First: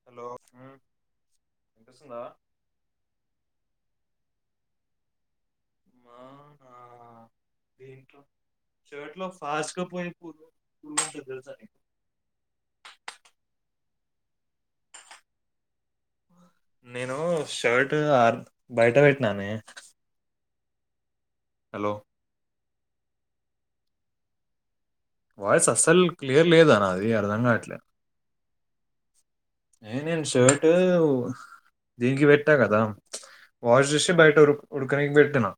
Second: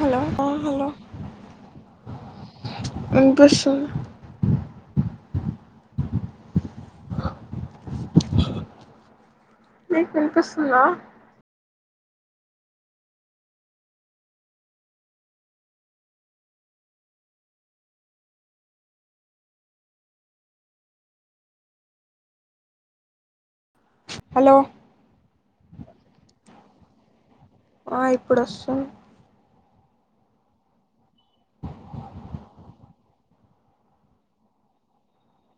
Hello hello వినిపిస్తుందా [unintelligible] ఆ నీకు వినిపిస్తుందా [unintelligible] నేను షర్ట్ ఆ బయట పెట్టినానే హలో హలో వాయిస్ అస్సలు క్లియర్ లేదా నాది అర్థం కావట్లే ఆ ఇప్పుడొస్ ఏ నేను షర్ట్ దీనికి పెట్టా కదా వాష్ చేసి బయట ఉడకనికి వెట్టినా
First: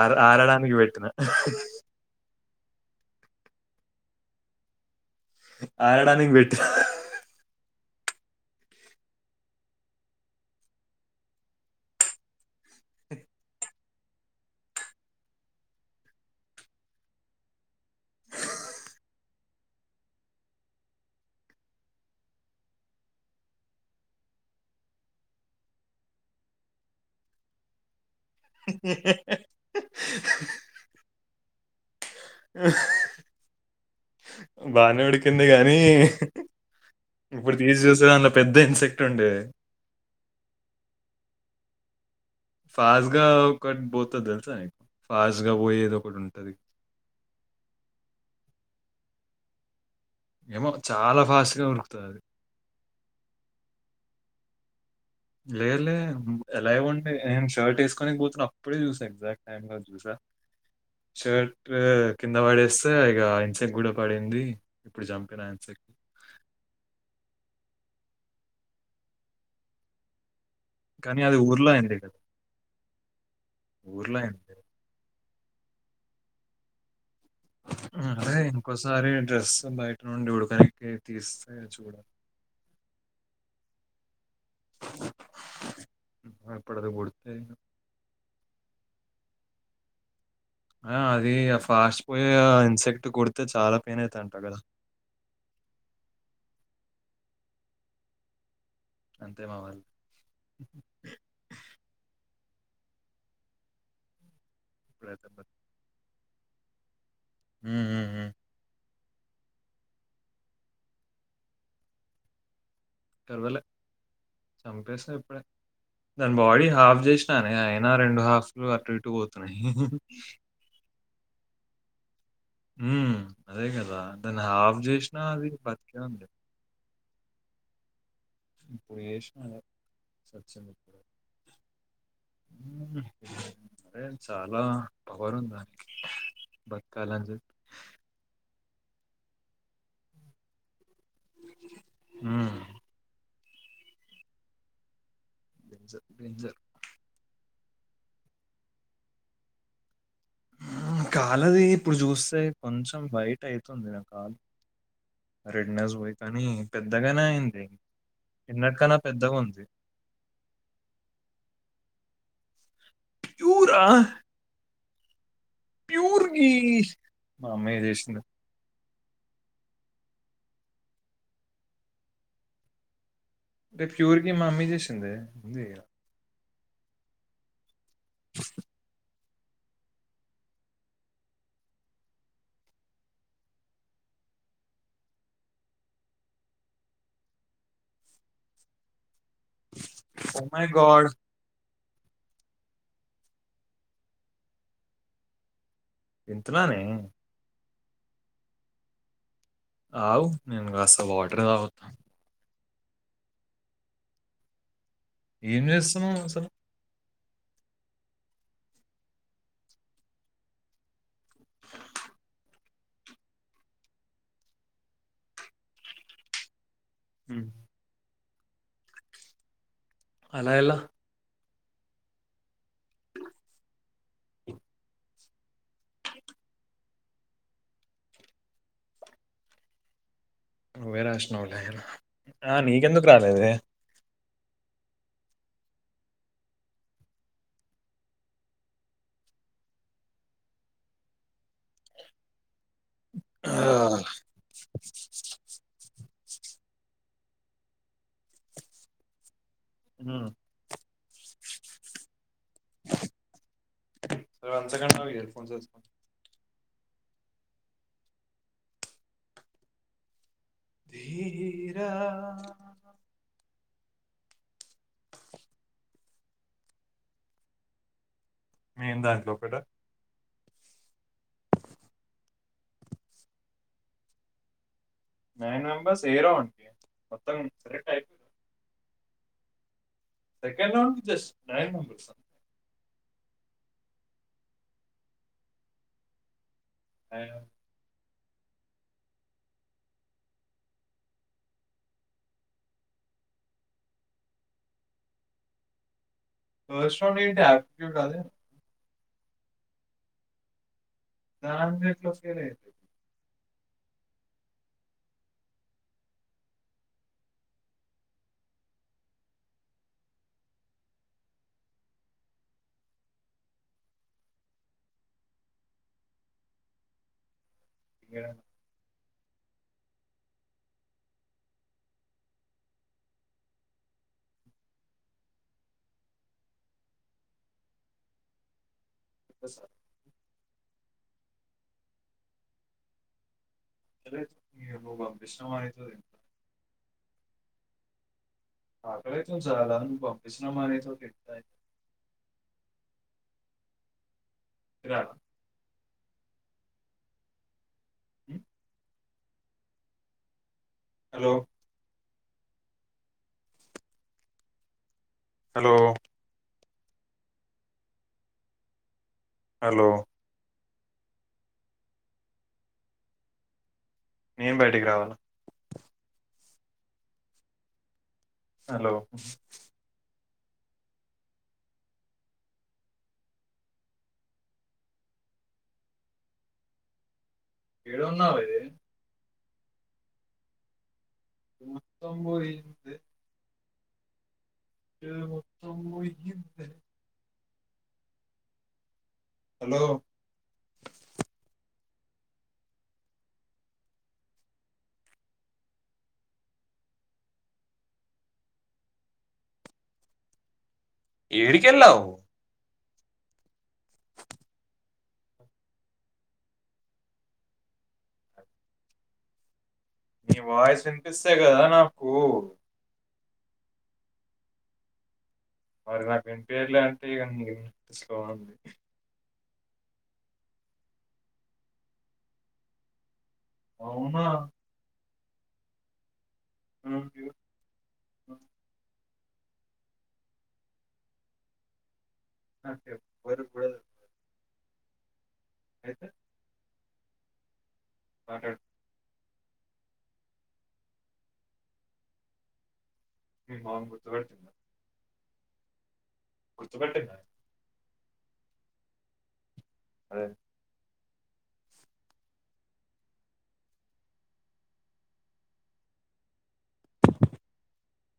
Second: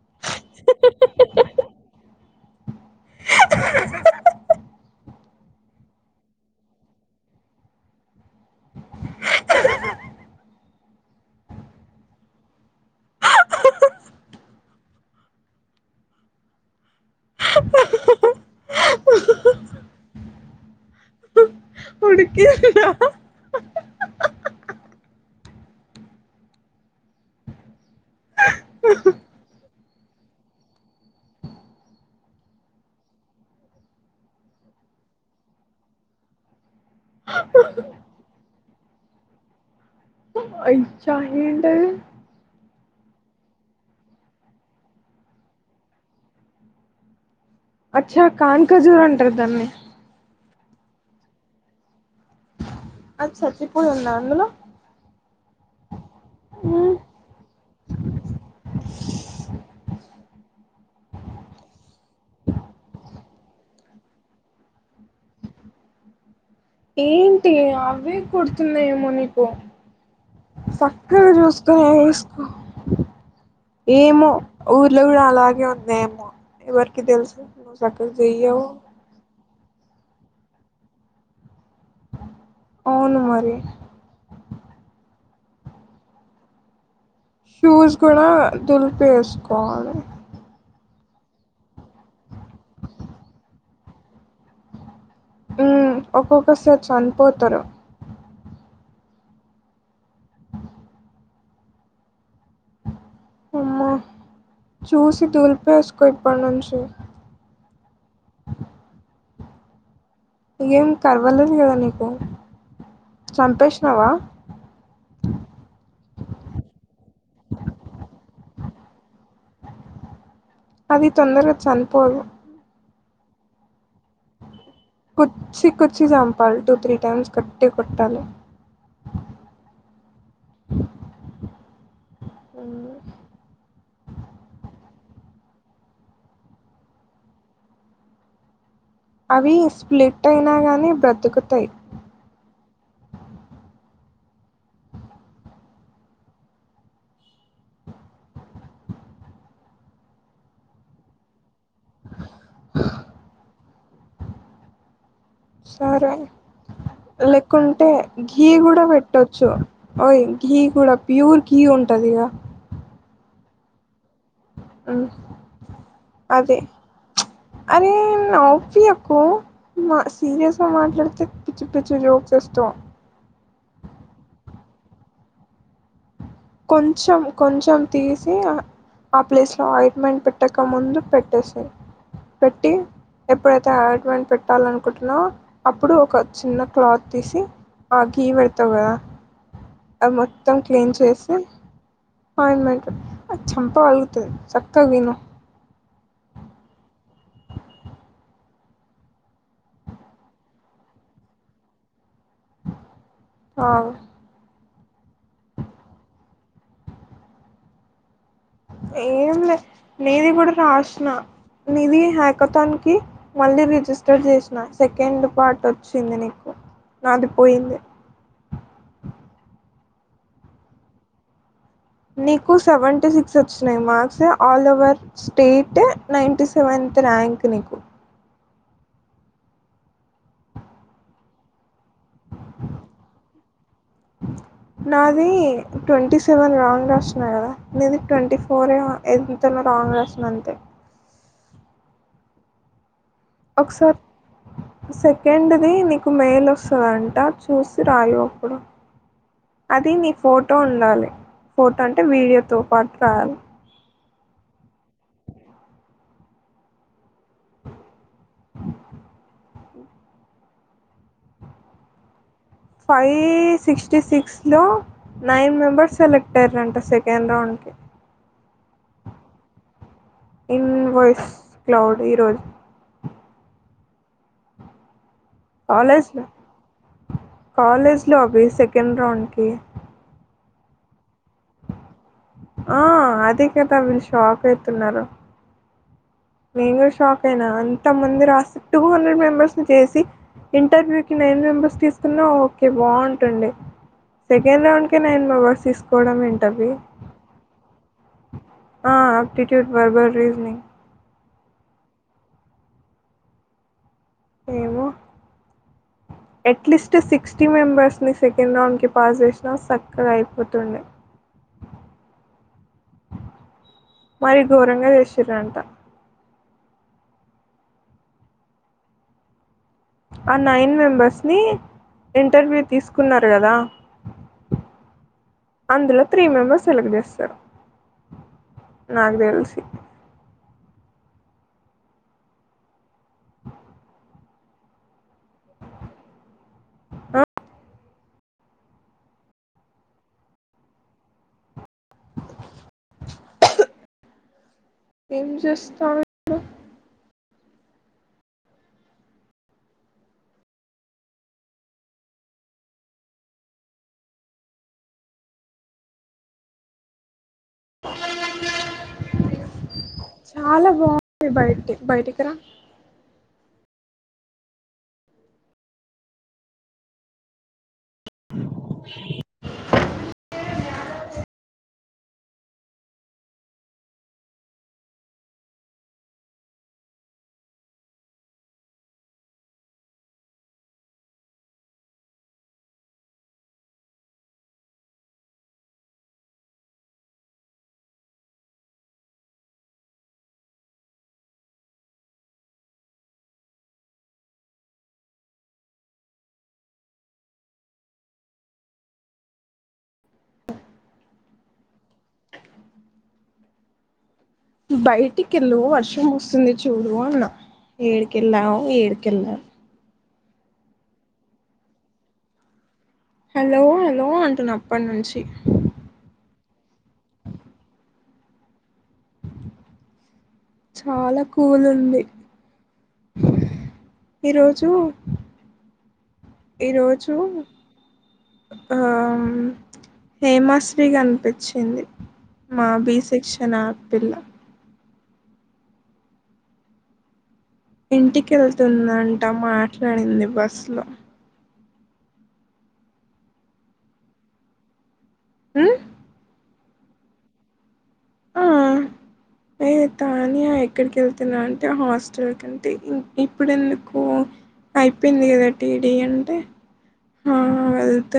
ఆ ఆరడానికి పెట్టినా ఆరడానికి బెట్ ఉడుకిందా ఆ బానే ఉడికింది గానీ ఇప్పుడు తీసి చూసే దాంలో పెద్ద ఇన్సెక్ట్ ఉండే ఇజ్జ ఏంటది ఫాస్ట్గా ఒకటి పోతుంది తెలుసా నీకు ఫాస్ట్ గా పోయేది ఒకటి ఉంటది అచ్చా కాన్ఖజూర్ అంటారు దాన్ని ఏమో చాలా ఫాస్ట్ గా ఉరుకుతది అది అచ్చచ్చి ఇప్పుడు ఉంద అందులో లే లే ఎలా ఏ ఉంటే షర్ట్ వేసుకోనినకి పోతున్నా అప్పుడే చూసా ఎగ్జాక్ట్ టైమ్ చూసా షర్ట్ కింద పడేస్తే ఇక ఇన్సెక్ట్ కూడ పడింది అప్పుడు చంపినా అంతే ఏంటి అవే కుడుతున్నాయేమో నీకు కానీ చక్కగా అది ఊర్లో చూసుకొని అయింది కదా! వేసుకో ఊర్లో ఏమో అయింది. ఊర్లో కూడా అలా వొత్తాయేమో ఎవరికి తెలుసు నువ్వు సక్కలు హ్మ్. అదే చెయ్యవు ఇంకోసారి డ్రెస్ బయట నుండి ఉడుకనికి తీస్ అవును మరి ఎప్పుడుది కొడు షూస్ కూడా దులిపేసుకోవాలి ఆ అది ఫాస్ట్ పోయ ఇన్సెక్ట్ కుడితే చాలా పెయిన్ అయితంటా కదా ఉ ఒక్కొక్కసారి చనిపోతారు అంతే మావాలి అమ్మా చూసి ఇప్పుడైతే మరి. దూలిపేసుకో ఇప్పటి నుంచి హ ఇకేం పరవాలేదు కదా నీకు సంపేష్ినవా చంపేస్తా ఇప్పుడే దాని బాడీ హాఫ్ చేసినానే అయినా రెండు హాఫ్ ఇ అట విటు పోతున్నాయి అది తొందరగా చనిపోదు ఉ అదే కదా దాన్ని హాఫ్ చేసినా అది కుచ్చి బతికే కుచ్చి ఉంది చంపాలి టూ త్రీ టైమ్స్ కట్టి కొట్టాలి ఇప్పుడు జేసినా అదే ఉమ్, అరే చాలా పవరుందా బక్ాలజ అవి స్ప్లిట్ అయినా గానీ బ్రతుకుతాయి హ్మ్. బంజ బింజర్ కాలది ఇప్పుడు చూస్తే కొంచెం బయట అయితు ంది కాాల రెడ్నస్ సరే పోయి కానీ పెద్దగానే అయింది లేకుంటే గే కూడా తిన్నట్కన్నా పెద్దగా పెట్టొచ్చు ఉంది య గీ కూడా ప్యూర్ ఘీ ఉ ఉంటుదిగా చూరా అదే మా అమ్మయ్య అరే చేసింది నపి కు మా సీరియస్గా మాట్లాడితే పిచ్చు పిచ్చు జోక్స్ వస్తాం అంటే ప్యూర్ గి మా మమ్మీ చేసిందే కొంచెం కొంచెం తీసి ఆ ప్లేస్లో అయిర్మెంట్ పెట్టకముందు పెట్టేస పెట్టి ఎప్పుడైతే అడ్మెంట్ పెట్టాలనుకుంటున్నాో అప్పుడు ఒక చిన్న క్లాత్ తీసి ఆ గీ పెడుతా కదా అది ఓ మొత్తం మై క్లీన్ గాడ్ చేసి అపాయింట్మెంట్ అది చంపగలుగుతుంది చక్కగా విను ఇంతలోనే అవు నేను అసలు ఆడర్ రాతాను ఆ ఏం చేస్తాను అసలు ఏం లే నేది కూడా రాసిన నిది హ్యాకథాన్కి మళ్ళీ రిజిస్టర్ చేసిన సెకండ్ పార్ట్ వచ్చింది నీకు నాది ఉమ్, పోయింది ఆలా ఎలా నీకు సెవెంటీ సిక్స్ వచ్చినాయి marks all over state నైన్ంట seventh rank నీకు నువ్వే రాసినావులే మరి నీకు ఎందుకు రాలేదు నాది ట్వంటీ సెవెన్ రాంగ్ రాస్తున్నా కదా నీది ట్వంటీ ఫోర్ ఎంత కాంగ్రెస్లో అంతే ఒకసారి సెకండ్ది నాకు మెయిల్ వస్తుందంట చూసి రాయు అప్పుడు అది నీ ఉమ్, ఫోటో ఉండాలి ఫోటో అంటే వీడియోతో పాటు రావాలి స అక్కడ నావ ఇయర్ఫోన్స్ ధీరా ఫైవ్ సిక్స్ ఫిఫ్టీ సిక్స్లో నైన్ మెంబర్స్ సెలెక్ట్ అయ్యారంట సెకండ్ రౌండ్కి నెన్ దాంట్లో ఒకట ఇన్వాయిస్ క్లౌడ్ ఈరోజు నైన్ మెంబర్స్ ఏ కాలేజ్లో రౌండ్కి మొత్తం సెలెక్ట్ అయిపోయింది కాలేజ్లో అవి సెకండ్ రౌండ్కి సెకండ్ రౌండ్కి జస్ట్ నైన్ మెంబర్స్ ఆ అదే కదా వీళ్ళు షాక్ అయితున్నారు నేను కూడా షాక్ అయినా అంత మందు రాసి టూ హండ్రెడ్ మెంబెర్స్ని చేసి ఇంటర్వ్యూ క నైన్ మెంబెర్స్ తీసుకున్నా ఓకే బాగుంటుండే సెకండ్ రౌండ్ కే నైన్ మెంబెర్స్ తీసుకోవడం ఏం ఫస్ట్ రౌండ్ ఏంటి ఆప్టిట్యూడ్ కాదే ఆ ఆప్టిట్యూడ్ వర్బల్ రీజనింగ్ దాంట్లో ఎట్ల వస్తాయ్ లే ఏమో అట్లీస్ట్ సిక్స్టీ మెంబెర్స్ని సెకండ్ రౌండ్కి పాస్ చేసినా సక్కగా అయిపోతుండే మరి ఘోరంగా చేసిరంట ఇడ ఆ నైన్ మెంబర్స్ని ఇంటర్వ్యూ తీసుకున్నారు కదా అందులో త్రీ మెంబర్స్ సెలెక్ట్ చేస్తారు నాకు దెల్సి తెలీదు [unintelligible] అయితది ఆకలైతుంది సరళ నువు పంపిస్రామానేతో కతా రాడా ఎం చెస్ రు ఉమ్ హలో హలో హలో బయటి బయటికిరా నెన్ బయటికి రావాల హలో ఏడున్నావే మొత్తం పోయింది ఇది మొత్తం పోయిందే హలో ఏడికెళ్ళావ్ బయటికెళ్ళు వర్షం వస్తుంది చూడు అన్న ఏడికెళ్లావ్ ఏడికెళ్లావ్ నీ వాయిస్ వినిపిస్తే గదా నాకు హలో హలో అంటున్నా అప్పటి నుంచి మరి నాకు వినిపియట్లే అంటే ఇగ నీ సౌండి చాలా కూలుంది అవునా ఈరోజు ఈరోజు నాకు ఆ మ్ హేమాశ్రీ గనిపించింది మా బి ఎవ్వరు సెక్షన్ ఆ కూడా పిల్ల అయితే మాట్లాడు ఇంటికెళ్తుందంట మాట్లాడింది బస్సు లో మాను గు తగతుంద హ కొర్చపెట్టంద ఆ అదే నని ఇక్కడకి వె ఇ అంటే హాస్టల్ కంటేం ఇప్పుడు ఎందుకు అయిపోయింది కదా టీడీ అంటే వెళ్తు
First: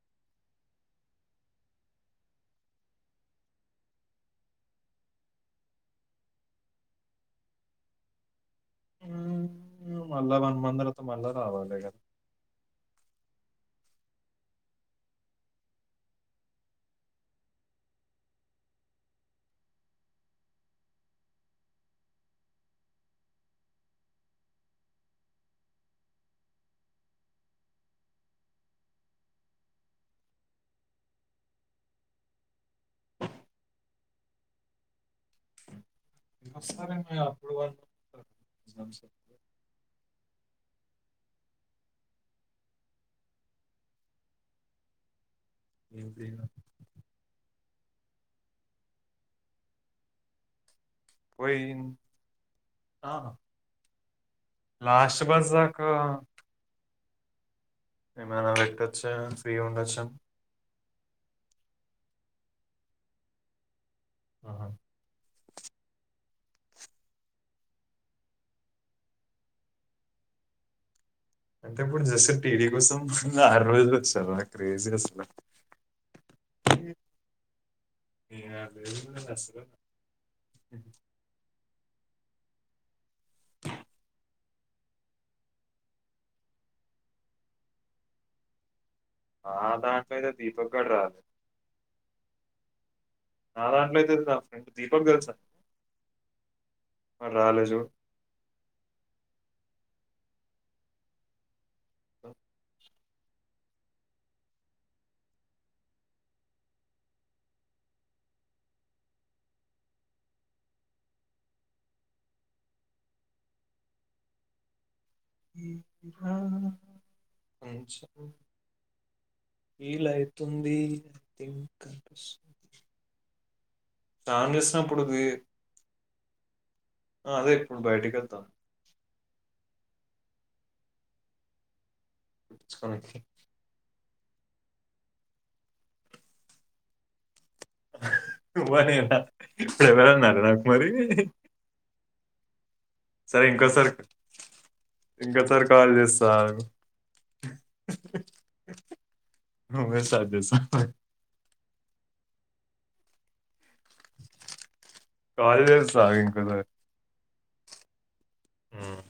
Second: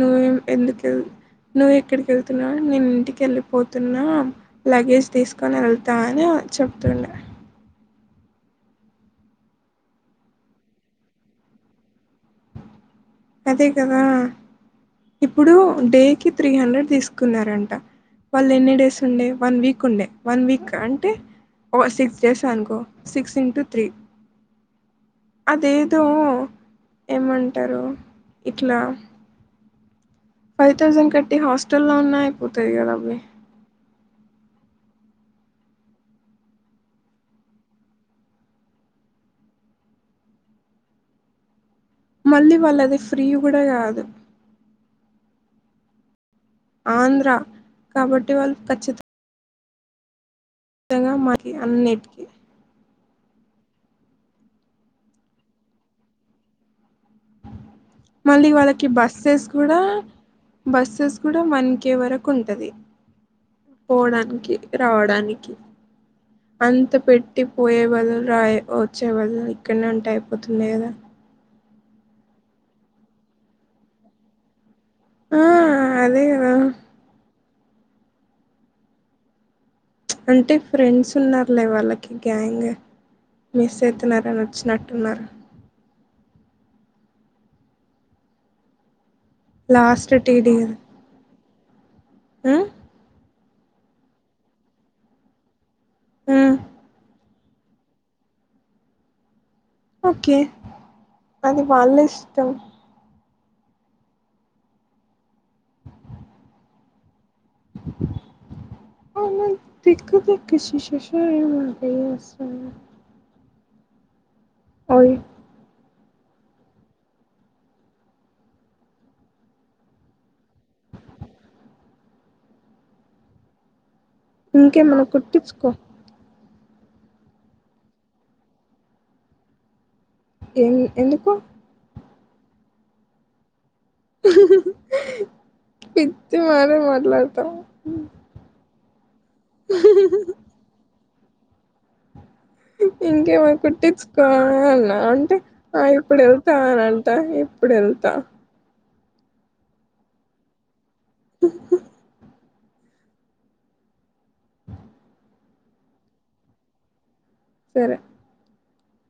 నువ్వం ఎందుకు వె నువ్వు ఎక్కడికి వెళ్తున్నావు నేను ఇంటికి వెళ్ళిపోతున్నా లగేజ్ తీసుకని వెళ్తా అని చెప్తుండ మళ్ళ వన్మందలతో మళ్ళ రావాల అదే కదా ఇప్పుడు డేకి త్రీ హండ్రెడ్ తీసుకున్నారంట వాళ్ళు ఎన్ని డేస్ ఉండే వన్ వీక్ ఉండే వన్ వీక్ అంటే ఓ సిక్స్ ేస్ సనుకు సిక్స్ ఇన్టుూ త్రీ అదేదో ఏమంటారు ఇట్లా ఫైవ్ థౌజండ్ కట్టి హాస్టల్ల్లో ఉన్నాయి పోతుంది కదా అవి నారం అప్పుడు మళ్ళీ వాళ్ళ అది ఫ్రీ కూడా కాదు ఏ ఆంధ్ర కాబట్టి వాళ్ళు ఖచ్చిత నిజంగా మకి అన్నిటికీ ఆా లాస్ట్ బస్సక ఏమనా మళ్ళీ వాళ్ళకి వెట్టొచ్చ బస్సెస్ ఫ్రీ కూడా ఉండొచ్చం బస్సెస్ కూడా వన్ కే వరకు ఉంటుంది పోవడానికి రావడానికి అంత పెట్టి పోయే బదులు రా వచ్చే బదులు ఇక్కడనే ఉంటే అయిపోతుంది కదా అంటే ఇప్పుడు జసే టీవీ కోసం ఆరు రోజులు వచ్చారు క్రేజీ అసలు ఆ అదే కదా ఏ అే అంటే ఫ్రెండ్స్ ఉన్నారులే వాళ్ళకి గ్యాంగ్ మిస్ అవుతున్నారని వచ్చినట్టున్నారు ఆ అ లాస్ట్ ఆమైతే దీపకగడ రాదు ఆ న రాాంట్లో అయితుంది నా ఫ్రెండ్ దీపక్ గలుసా ఆ ప రాాలజు ఓకే అది వాళ్ళ ఇష్టం అన్న దికుతకి శిశిషాని మనందిస ఓయి అ వీలయితుంది అథిం కనిపిస్తుంది ఇంకే మనం కుట్టించుకో అదే ఇప్పుడు బయటకి వెతాను ఎం ఎందుకు కు పిచ్చి మారే మాట్లాడతాము ఇప్పుడు ఎవర అారణకుమారి ఇంకేమ సరే ఇంకోసారి కుట్టించుకోవాలన్నా అంటే ఇంకోసారి ఆ కాల్ ఇప్పుడు చేస్తా ఆగు. వెళ్తానంట అప్పుడు ఎంత నువ్వే స్టార్ట్ చేసావా హాల్డేస్సా ఇంకోసారి సరే ఉమ్.